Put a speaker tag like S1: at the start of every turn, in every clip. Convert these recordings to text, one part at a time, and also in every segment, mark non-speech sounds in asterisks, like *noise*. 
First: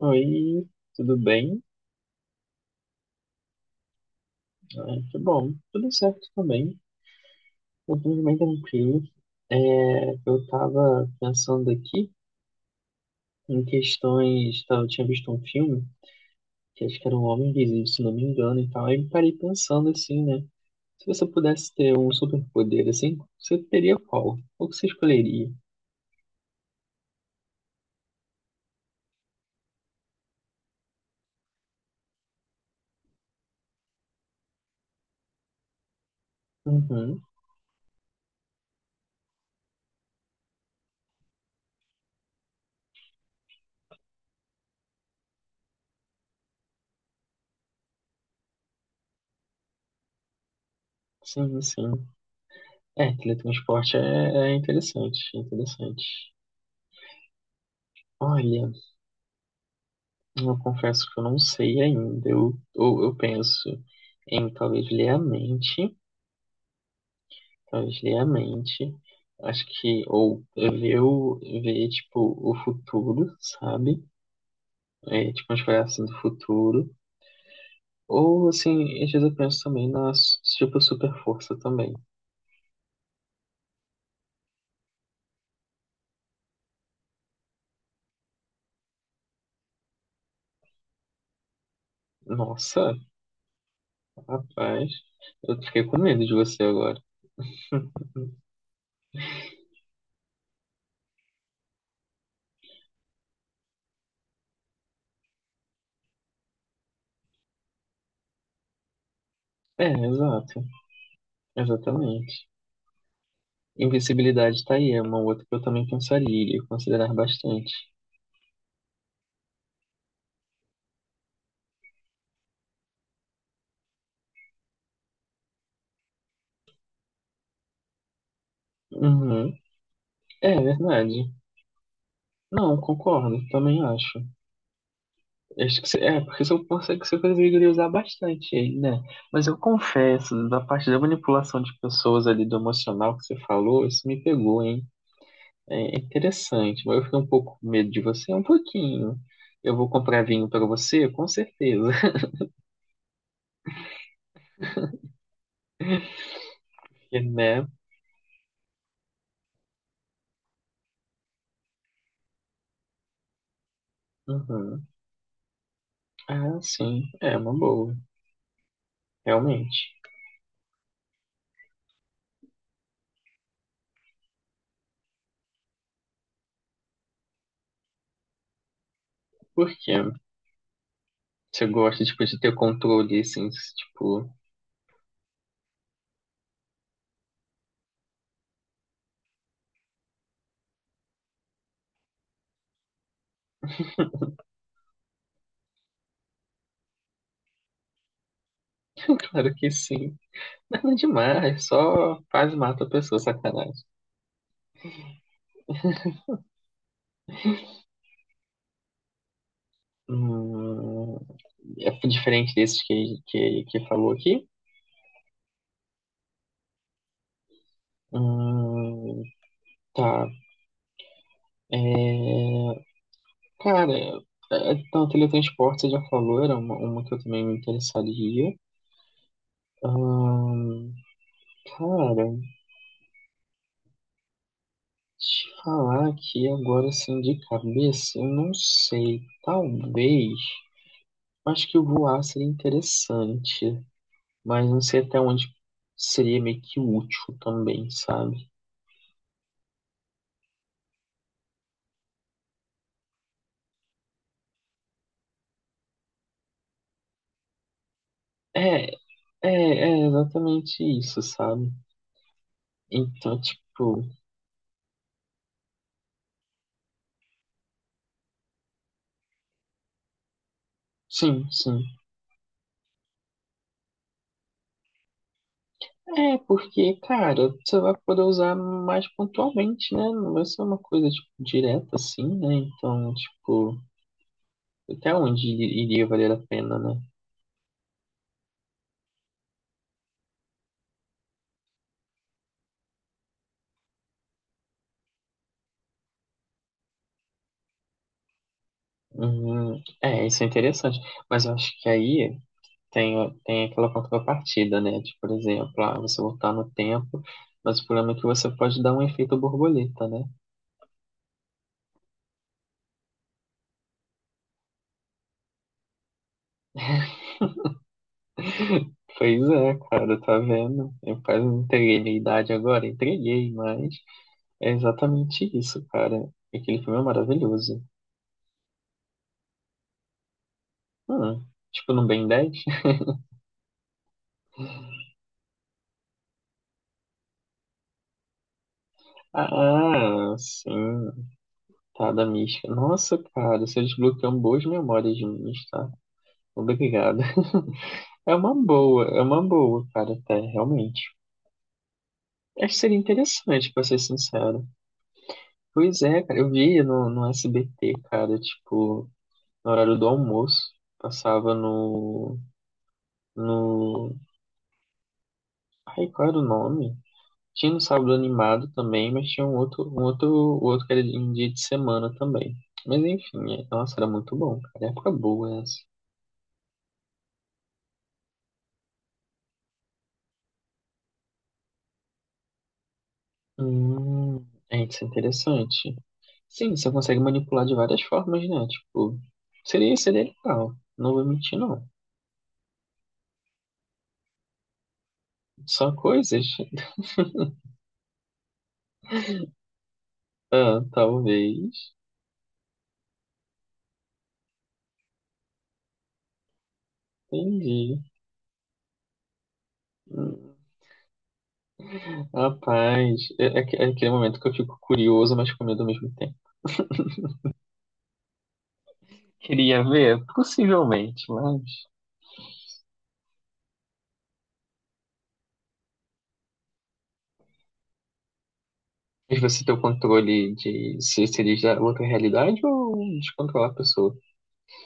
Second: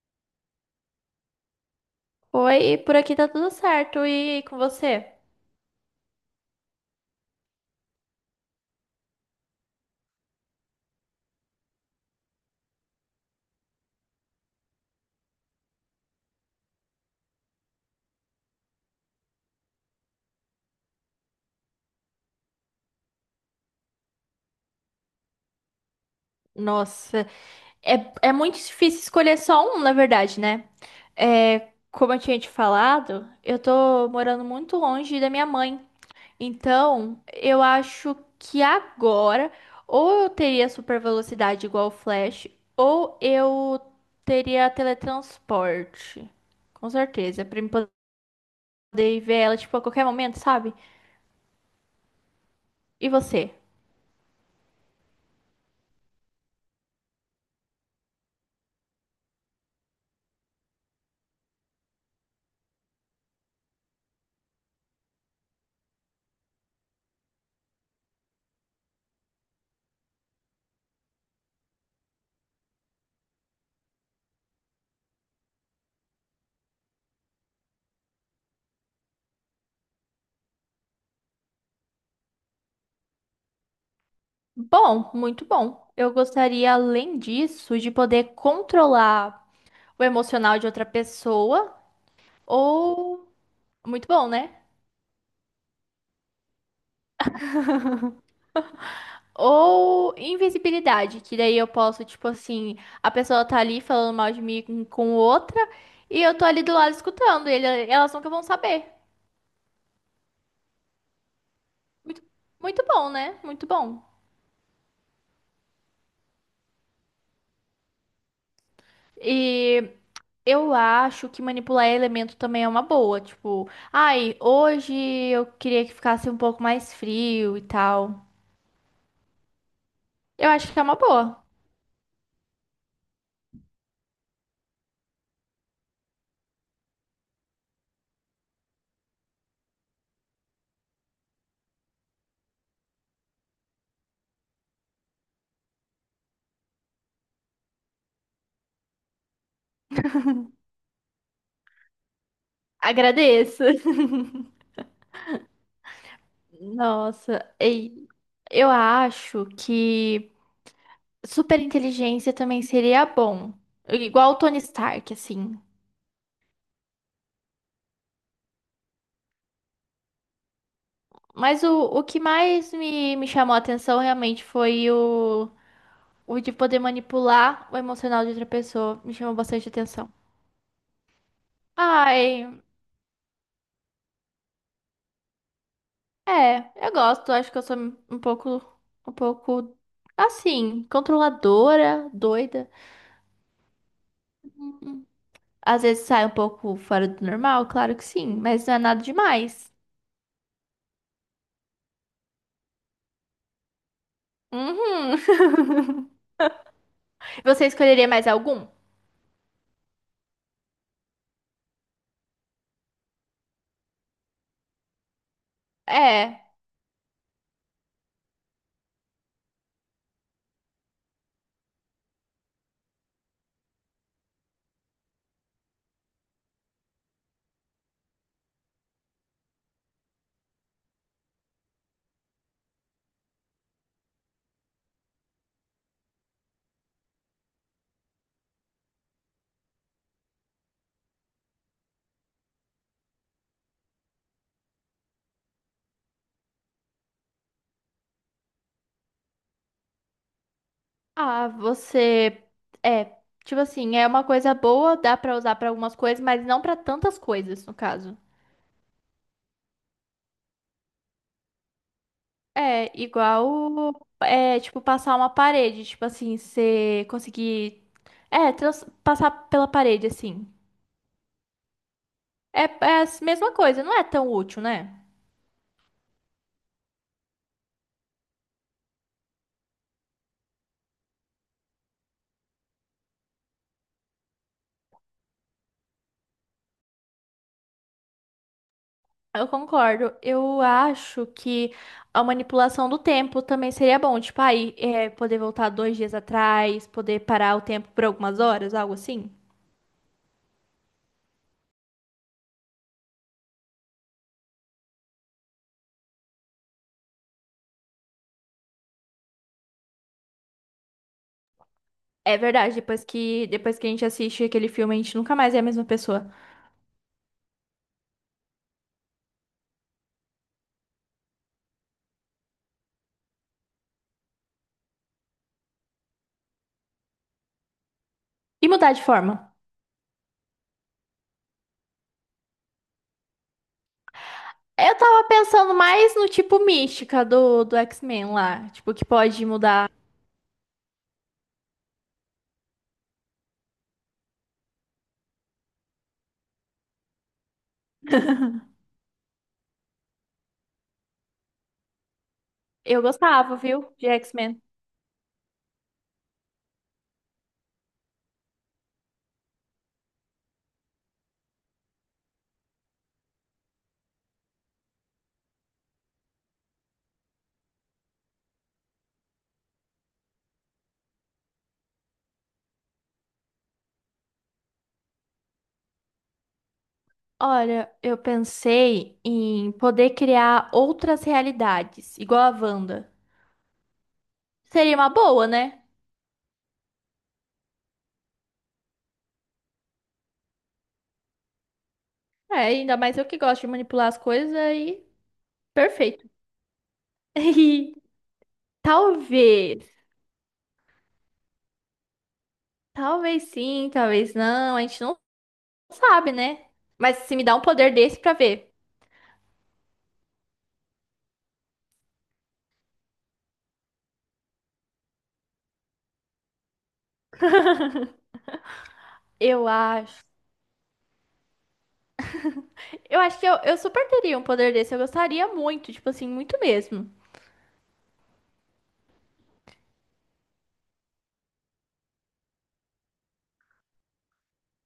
S1: Oi, tudo bem?
S2: Oi, por aqui tá tudo certo. E com
S1: Ah,
S2: você?
S1: que bom, tudo certo também. Eu tô bem tranquilo. É, eu tava pensando aqui em questões. Tá, eu tinha visto um filme, que acho que era um Homem Invisível, se não me engano, e tal. Aí me parei pensando assim, né? Se você pudesse ter um superpoder assim, você teria qual? Qual que você escolheria?
S2: Nossa, é, é muito difícil escolher só um, na verdade, né? É, como eu tinha te falado, eu tô morando muito longe da minha mãe. Então,
S1: Uhum,
S2: eu acho que agora, ou eu teria super velocidade igual o Flash, ou eu teria teletransporte. Com certeza, pra eu poder ver ela, tipo, a qualquer momento, sabe?
S1: sim, sim.
S2: E
S1: É,
S2: você?
S1: teletransporte é interessante, é interessante. Olha. Eu confesso que eu não sei ainda. Ou eu penso em talvez ler a mente, talvez ler a mente. Acho que, ou ver, o, ver tipo, o futuro, sabe? É, tipo, uma espécie assim do futuro. Ou, assim, às vezes eu penso também na, tipo, super força também.
S2: Bom, muito bom. Eu gostaria, além disso, de poder controlar o emocional de outra pessoa,
S1: Nossa,
S2: ou muito bom, né?
S1: rapaz, eu fiquei com medo de você agora. *laughs*
S2: Ou invisibilidade, que daí eu posso, tipo assim, a pessoa tá ali falando mal de mim com outra e eu tô ali do lado escutando, ele, elas nunca vão saber.
S1: É, exato,
S2: Muito,
S1: exatamente.
S2: muito bom, né? Muito bom.
S1: Invisibilidade tá aí, é uma outra que eu também pensaria e considerar bastante.
S2: E eu acho que manipular elemento também é uma boa, tipo, ai, hoje eu queria que ficasse um pouco mais frio e tal.
S1: Uhum.
S2: Eu
S1: É
S2: acho que é uma
S1: verdade.
S2: boa.
S1: Não, concordo, também acho. Acho que porque se eu pensei que você conseguiria usar bastante ele, né? Mas eu confesso, da parte da manipulação de pessoas ali do emocional que você falou, isso me pegou, hein? É interessante, mas eu fiquei um pouco com medo de você, um pouquinho. Eu vou comprar vinho pra você, com certeza. *laughs*
S2: Agradeço. *laughs*
S1: Porque,
S2: Nossa,
S1: né?
S2: ei, eu acho que superinteligência também seria bom. Igual o Tony
S1: Uhum.
S2: Stark, assim.
S1: Ah, sim, é uma boa, realmente.
S2: Mas o que mais me chamou a atenção realmente foi o de poder manipular o emocional de outra pessoa. Me chamou bastante
S1: Por quê?
S2: atenção.
S1: Você gosta, tipo, de
S2: Ai,
S1: ter controle, assim, tipo,
S2: eu gosto. Acho que eu sou um pouco assim, controladora, doida. Uhum. Às vezes sai um pouco fora do normal, claro que sim, mas não é nada
S1: *laughs* claro que
S2: demais.
S1: sim. Nada demais, só quase mata a pessoa, sacanagem.
S2: Uhum. *laughs* Você escolheria mais algum?
S1: Hum, é diferente desses que falou aqui.
S2: É.
S1: Hum, tá. É, cara, é, então, teletransporte você já falou, era uma que eu também me interessaria. Hum, cara, te falar aqui agora assim de cabeça, eu não sei. Talvez. Acho que voar seria interessante. Mas não sei até onde seria meio que útil também, sabe?
S2: Ah, você é, tipo assim, é uma coisa boa, dá pra usar pra algumas coisas, mas não pra tantas coisas, no caso.
S1: É, é exatamente isso, sabe?
S2: É,
S1: Então, tipo,
S2: igual é, tipo passar uma parede, tipo assim, você conseguir é, passar pela parede assim.
S1: sim, sim.
S2: É, é a mesma coisa, não é tão útil, né?
S1: É, porque, cara, você vai poder usar mais pontualmente, né? Não vai ser uma coisa, tipo, direta assim, né? Então, tipo, até onde iria valer a pena, né?
S2: Eu concordo. Eu acho que a manipulação do tempo também seria bom. Tipo, aí, é, poder voltar 2 dias atrás, poder parar o tempo por algumas horas, algo assim.
S1: Uhum. É, isso é interessante. Mas eu acho que aí. Tem aquela contrapartida, né? Tipo, por exemplo, ah, você voltar no tempo, mas o problema é que você pode dar um efeito borboleta, né?
S2: É verdade, depois que a gente assiste aquele filme, a gente nunca mais é a mesma pessoa.
S1: Pois é, cara, tá vendo? Eu quase não entreguei minha idade agora, entreguei, mas é exatamente isso, cara. Aquele filme é maravilhoso.
S2: E mudar de forma.
S1: Hum, tipo, no Ben 10? *laughs*
S2: Eu tava pensando mais no tipo mística do, X-Men lá. Tipo, que pode mudar.
S1: Ah, sim, tá, da mística. Nossa, cara, você desbloqueou boas memórias minhas, tá? Obrigado. *laughs* É uma boa, cara, até, realmente. Acho que seria
S2: Eu gostava,
S1: interessante, pra
S2: viu,
S1: ser
S2: de X-Men.
S1: sincero. Pois é, cara, eu vi no, no SBT, cara, tipo, no horário do almoço, passava no. Ai, qual era o nome? Tinha no Sábado Animado também, mas tinha o outro que era em dia de semana também. Mas enfim, nossa, era muito bom, cara. Época boa essa.
S2: Olha, eu pensei em poder criar outras realidades, igual a Wanda.
S1: Hum, é,
S2: Seria
S1: isso é
S2: uma boa, né?
S1: interessante. Sim, você consegue manipular de várias formas, né? Tipo, seria legal. Não vou mentir, não.
S2: É, ainda mais eu que gosto de manipular as coisas aí.
S1: São
S2: Perfeito. *laughs*
S1: coisas.
S2: E talvez.
S1: Ah, talvez.
S2: Talvez sim, talvez não. A gente não sabe, né? Mas se me dá um poder
S1: Entendi.
S2: desse pra ver.
S1: Hum, Rapaz, é aquele momento que eu fico curioso, mas com medo ao mesmo tempo.
S2: Eu
S1: Queria
S2: acho.
S1: ver? Possivelmente, mas.
S2: Eu acho que eu super teria um poder desse. Eu gostaria muito, tipo assim, muito mesmo.
S1: Mas você tem o controle de se seria da outra realidade ou de controlar a pessoa?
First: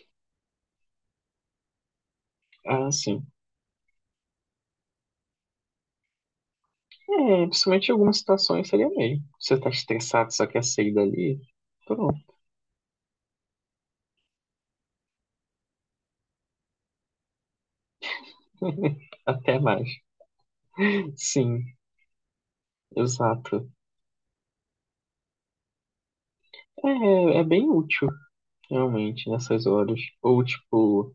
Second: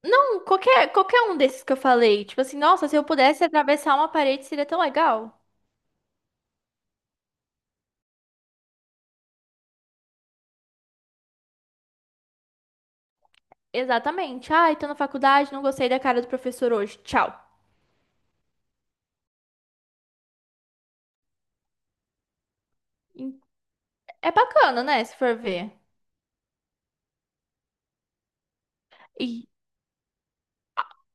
S2: Não, qualquer um desses que eu falei. Tipo assim, nossa,
S1: Ah,
S2: se eu
S1: sim.
S2: pudesse atravessar uma parede seria tão legal.
S1: É, principalmente em algumas situações seria meio. Você tá estressado, só quer sair dali? Pronto.
S2: Exatamente. Ai, tô na faculdade, não gostei da cara do professor hoje. Tchau.
S1: *laughs* Até mais. Sim, exato.
S2: É bacana, né? Se for ver.
S1: É bem útil, realmente,
S2: E
S1: nessas horas. Ou, tipo,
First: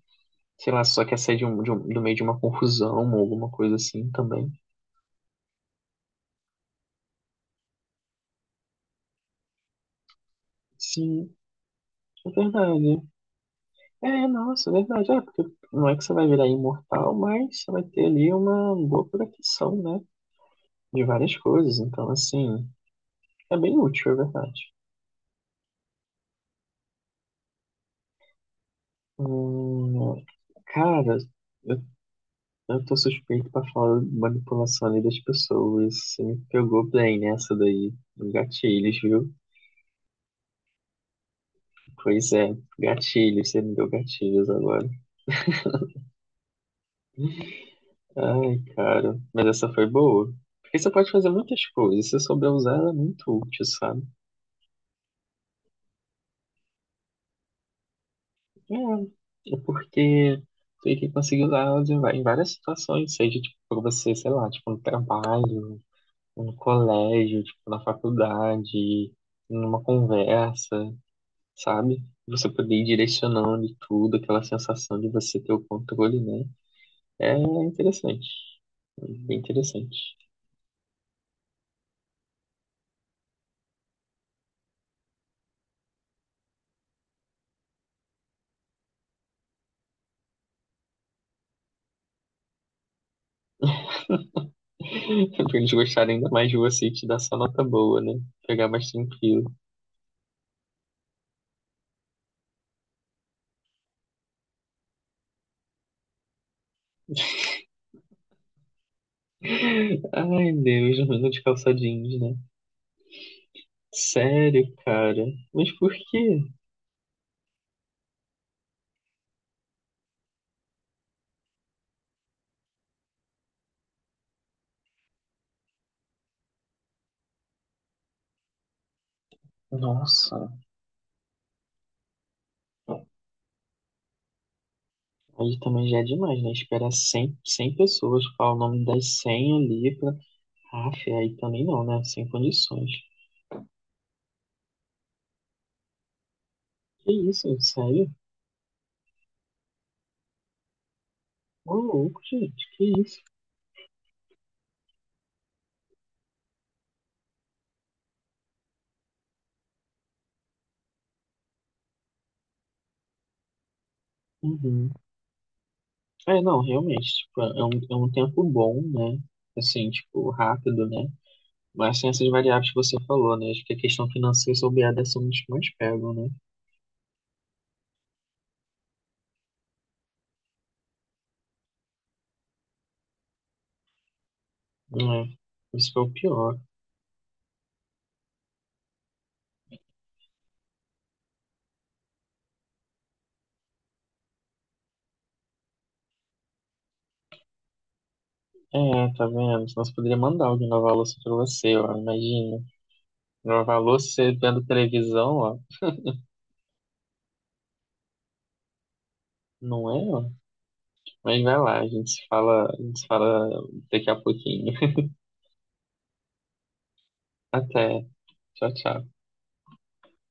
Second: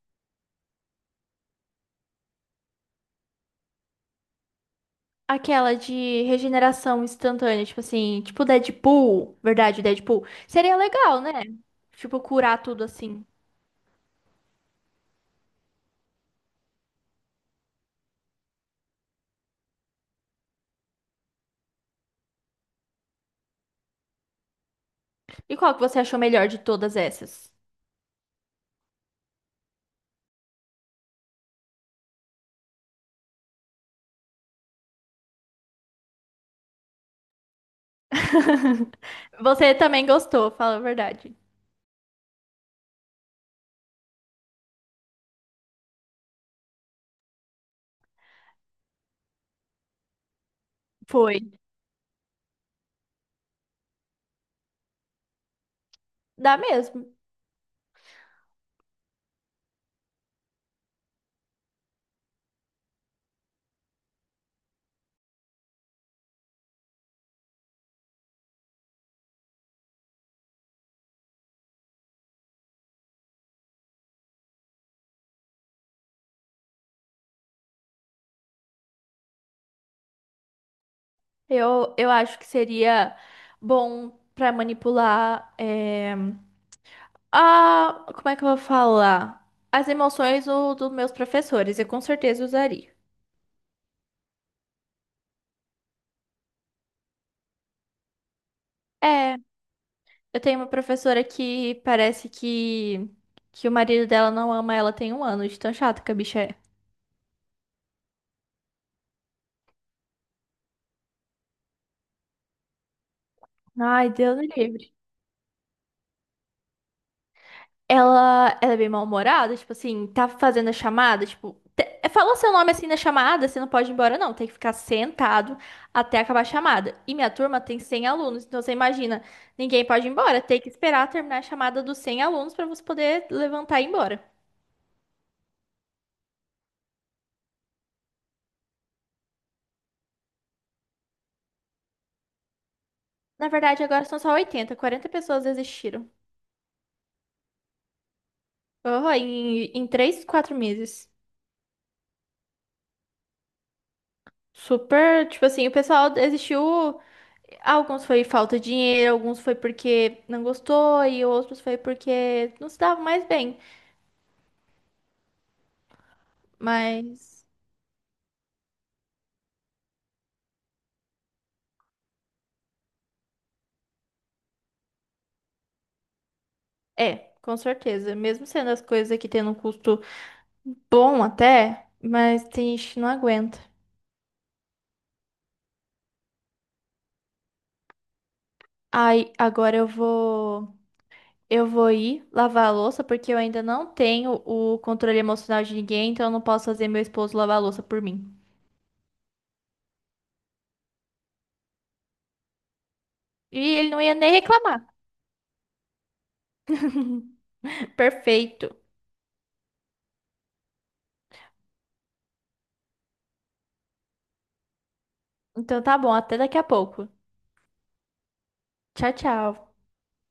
S1: sei lá, só quer sair de um, do meio de uma confusão ou alguma coisa assim também.
S2: aquela de regeneração instantânea, tipo assim, tipo Deadpool, verdade, Deadpool. Seria legal, né?
S1: Sim,
S2: Tipo,
S1: é
S2: curar tudo
S1: verdade.
S2: assim.
S1: É, nossa, é verdade. É, porque não é que você vai virar imortal, mas você vai ter ali uma boa proteção, né? De várias coisas. Então, assim, é bem útil, é verdade.
S2: E qual que você achou melhor de todas essas?
S1: Hum, cara, eu, eu tô suspeito pra falar de manipulação ali das pessoas. Você me pegou bem nessa daí.
S2: *laughs*
S1: Gatilhos, viu?
S2: Você também gostou, fala a verdade.
S1: Pois é, gatilhos, você me deu gatilhos agora. Ai, cara. Mas essa foi boa. Porque você pode fazer
S2: Foi.
S1: muitas coisas. Se souber usar, ela é muito útil, sabe?
S2: Dá mesmo.
S1: É, é porque tu tem que conseguir usar ela em várias situações. Seja, tipo, pra você, sei lá, tipo, no trabalho, no colégio, tipo, na faculdade, numa conversa, sabe? Você poder ir direcionando e tudo, aquela sensação de você ter o controle, né? É interessante. Bem interessante.
S2: Eu acho que seria bom pra manipular. A, como é que eu vou falar? As emoções dos meus professores. Eu com certeza usaria.
S1: Pra eles gostarem ainda mais de você e te dar só nota boa, né? Pegar mais
S2: É.
S1: tranquilo.
S2: Eu tenho uma professora que parece que o marido dela não ama ela tem um ano, de tão chato que a bicha é.
S1: Ai, Deus, menino de calça jeans, né?
S2: Ai, Deus me
S1: Sério,
S2: livre.
S1: cara. Mas por quê?
S2: Ela é bem mal-humorada, tipo assim, tá fazendo a chamada, tipo, falou seu nome assim na chamada, você não pode ir embora, não, tem que ficar sentado até acabar a chamada. E minha turma tem 100 alunos, então você imagina, ninguém pode ir
S1: Nossa.
S2: embora, tem que esperar terminar a chamada dos 100 alunos pra você poder levantar e ir embora.
S1: Aí também já é demais, né? Esperar 100, 100 pessoas falar o nome das 100 ali pra... Ah, fé, aí também não, né? Sem condições.
S2: Na verdade, agora são só 80, 40 pessoas desistiram.
S1: Que isso, sério?
S2: Oh, em 3, 4 meses.
S1: Ô, louco, gente, que isso?
S2: Super, tipo assim, o pessoal desistiu. Alguns foi falta de dinheiro, alguns foi porque não gostou, e outros foi porque não se dava mais bem.
S1: Uhum. É, não, realmente, tipo,
S2: Mas
S1: é um tempo bom, né? Assim, tipo, rápido, né? Mas tem essas variáveis que você falou, né? Acho que a questão financeira e soberania são os que mais pegam, né?
S2: é, com certeza. Mesmo sendo as coisas aqui tendo um custo bom até, mas tem gente que não aguenta.
S1: É. Isso que é o pior.
S2: Aí, agora eu vou. Eu vou ir lavar a louça, porque eu ainda não tenho o controle emocional de ninguém, então eu não posso fazer meu esposo lavar a louça por mim.
S1: É, tá vendo? Senão você poderia mandar alguém lavar a louça pra você, ó. Imagina.
S2: E
S1: Lavar a
S2: ele não
S1: louça
S2: ia nem
S1: você vendo
S2: reclamar.
S1: televisão, ó.
S2: *laughs* Perfeito.
S1: Não é, ó. Mas vai lá, a gente se fala, a gente se fala daqui a pouquinho. *laughs*
S2: Então tá bom, até daqui a pouco.
S1: Até. Tchau, tchau.
S2: Tchau, tchau.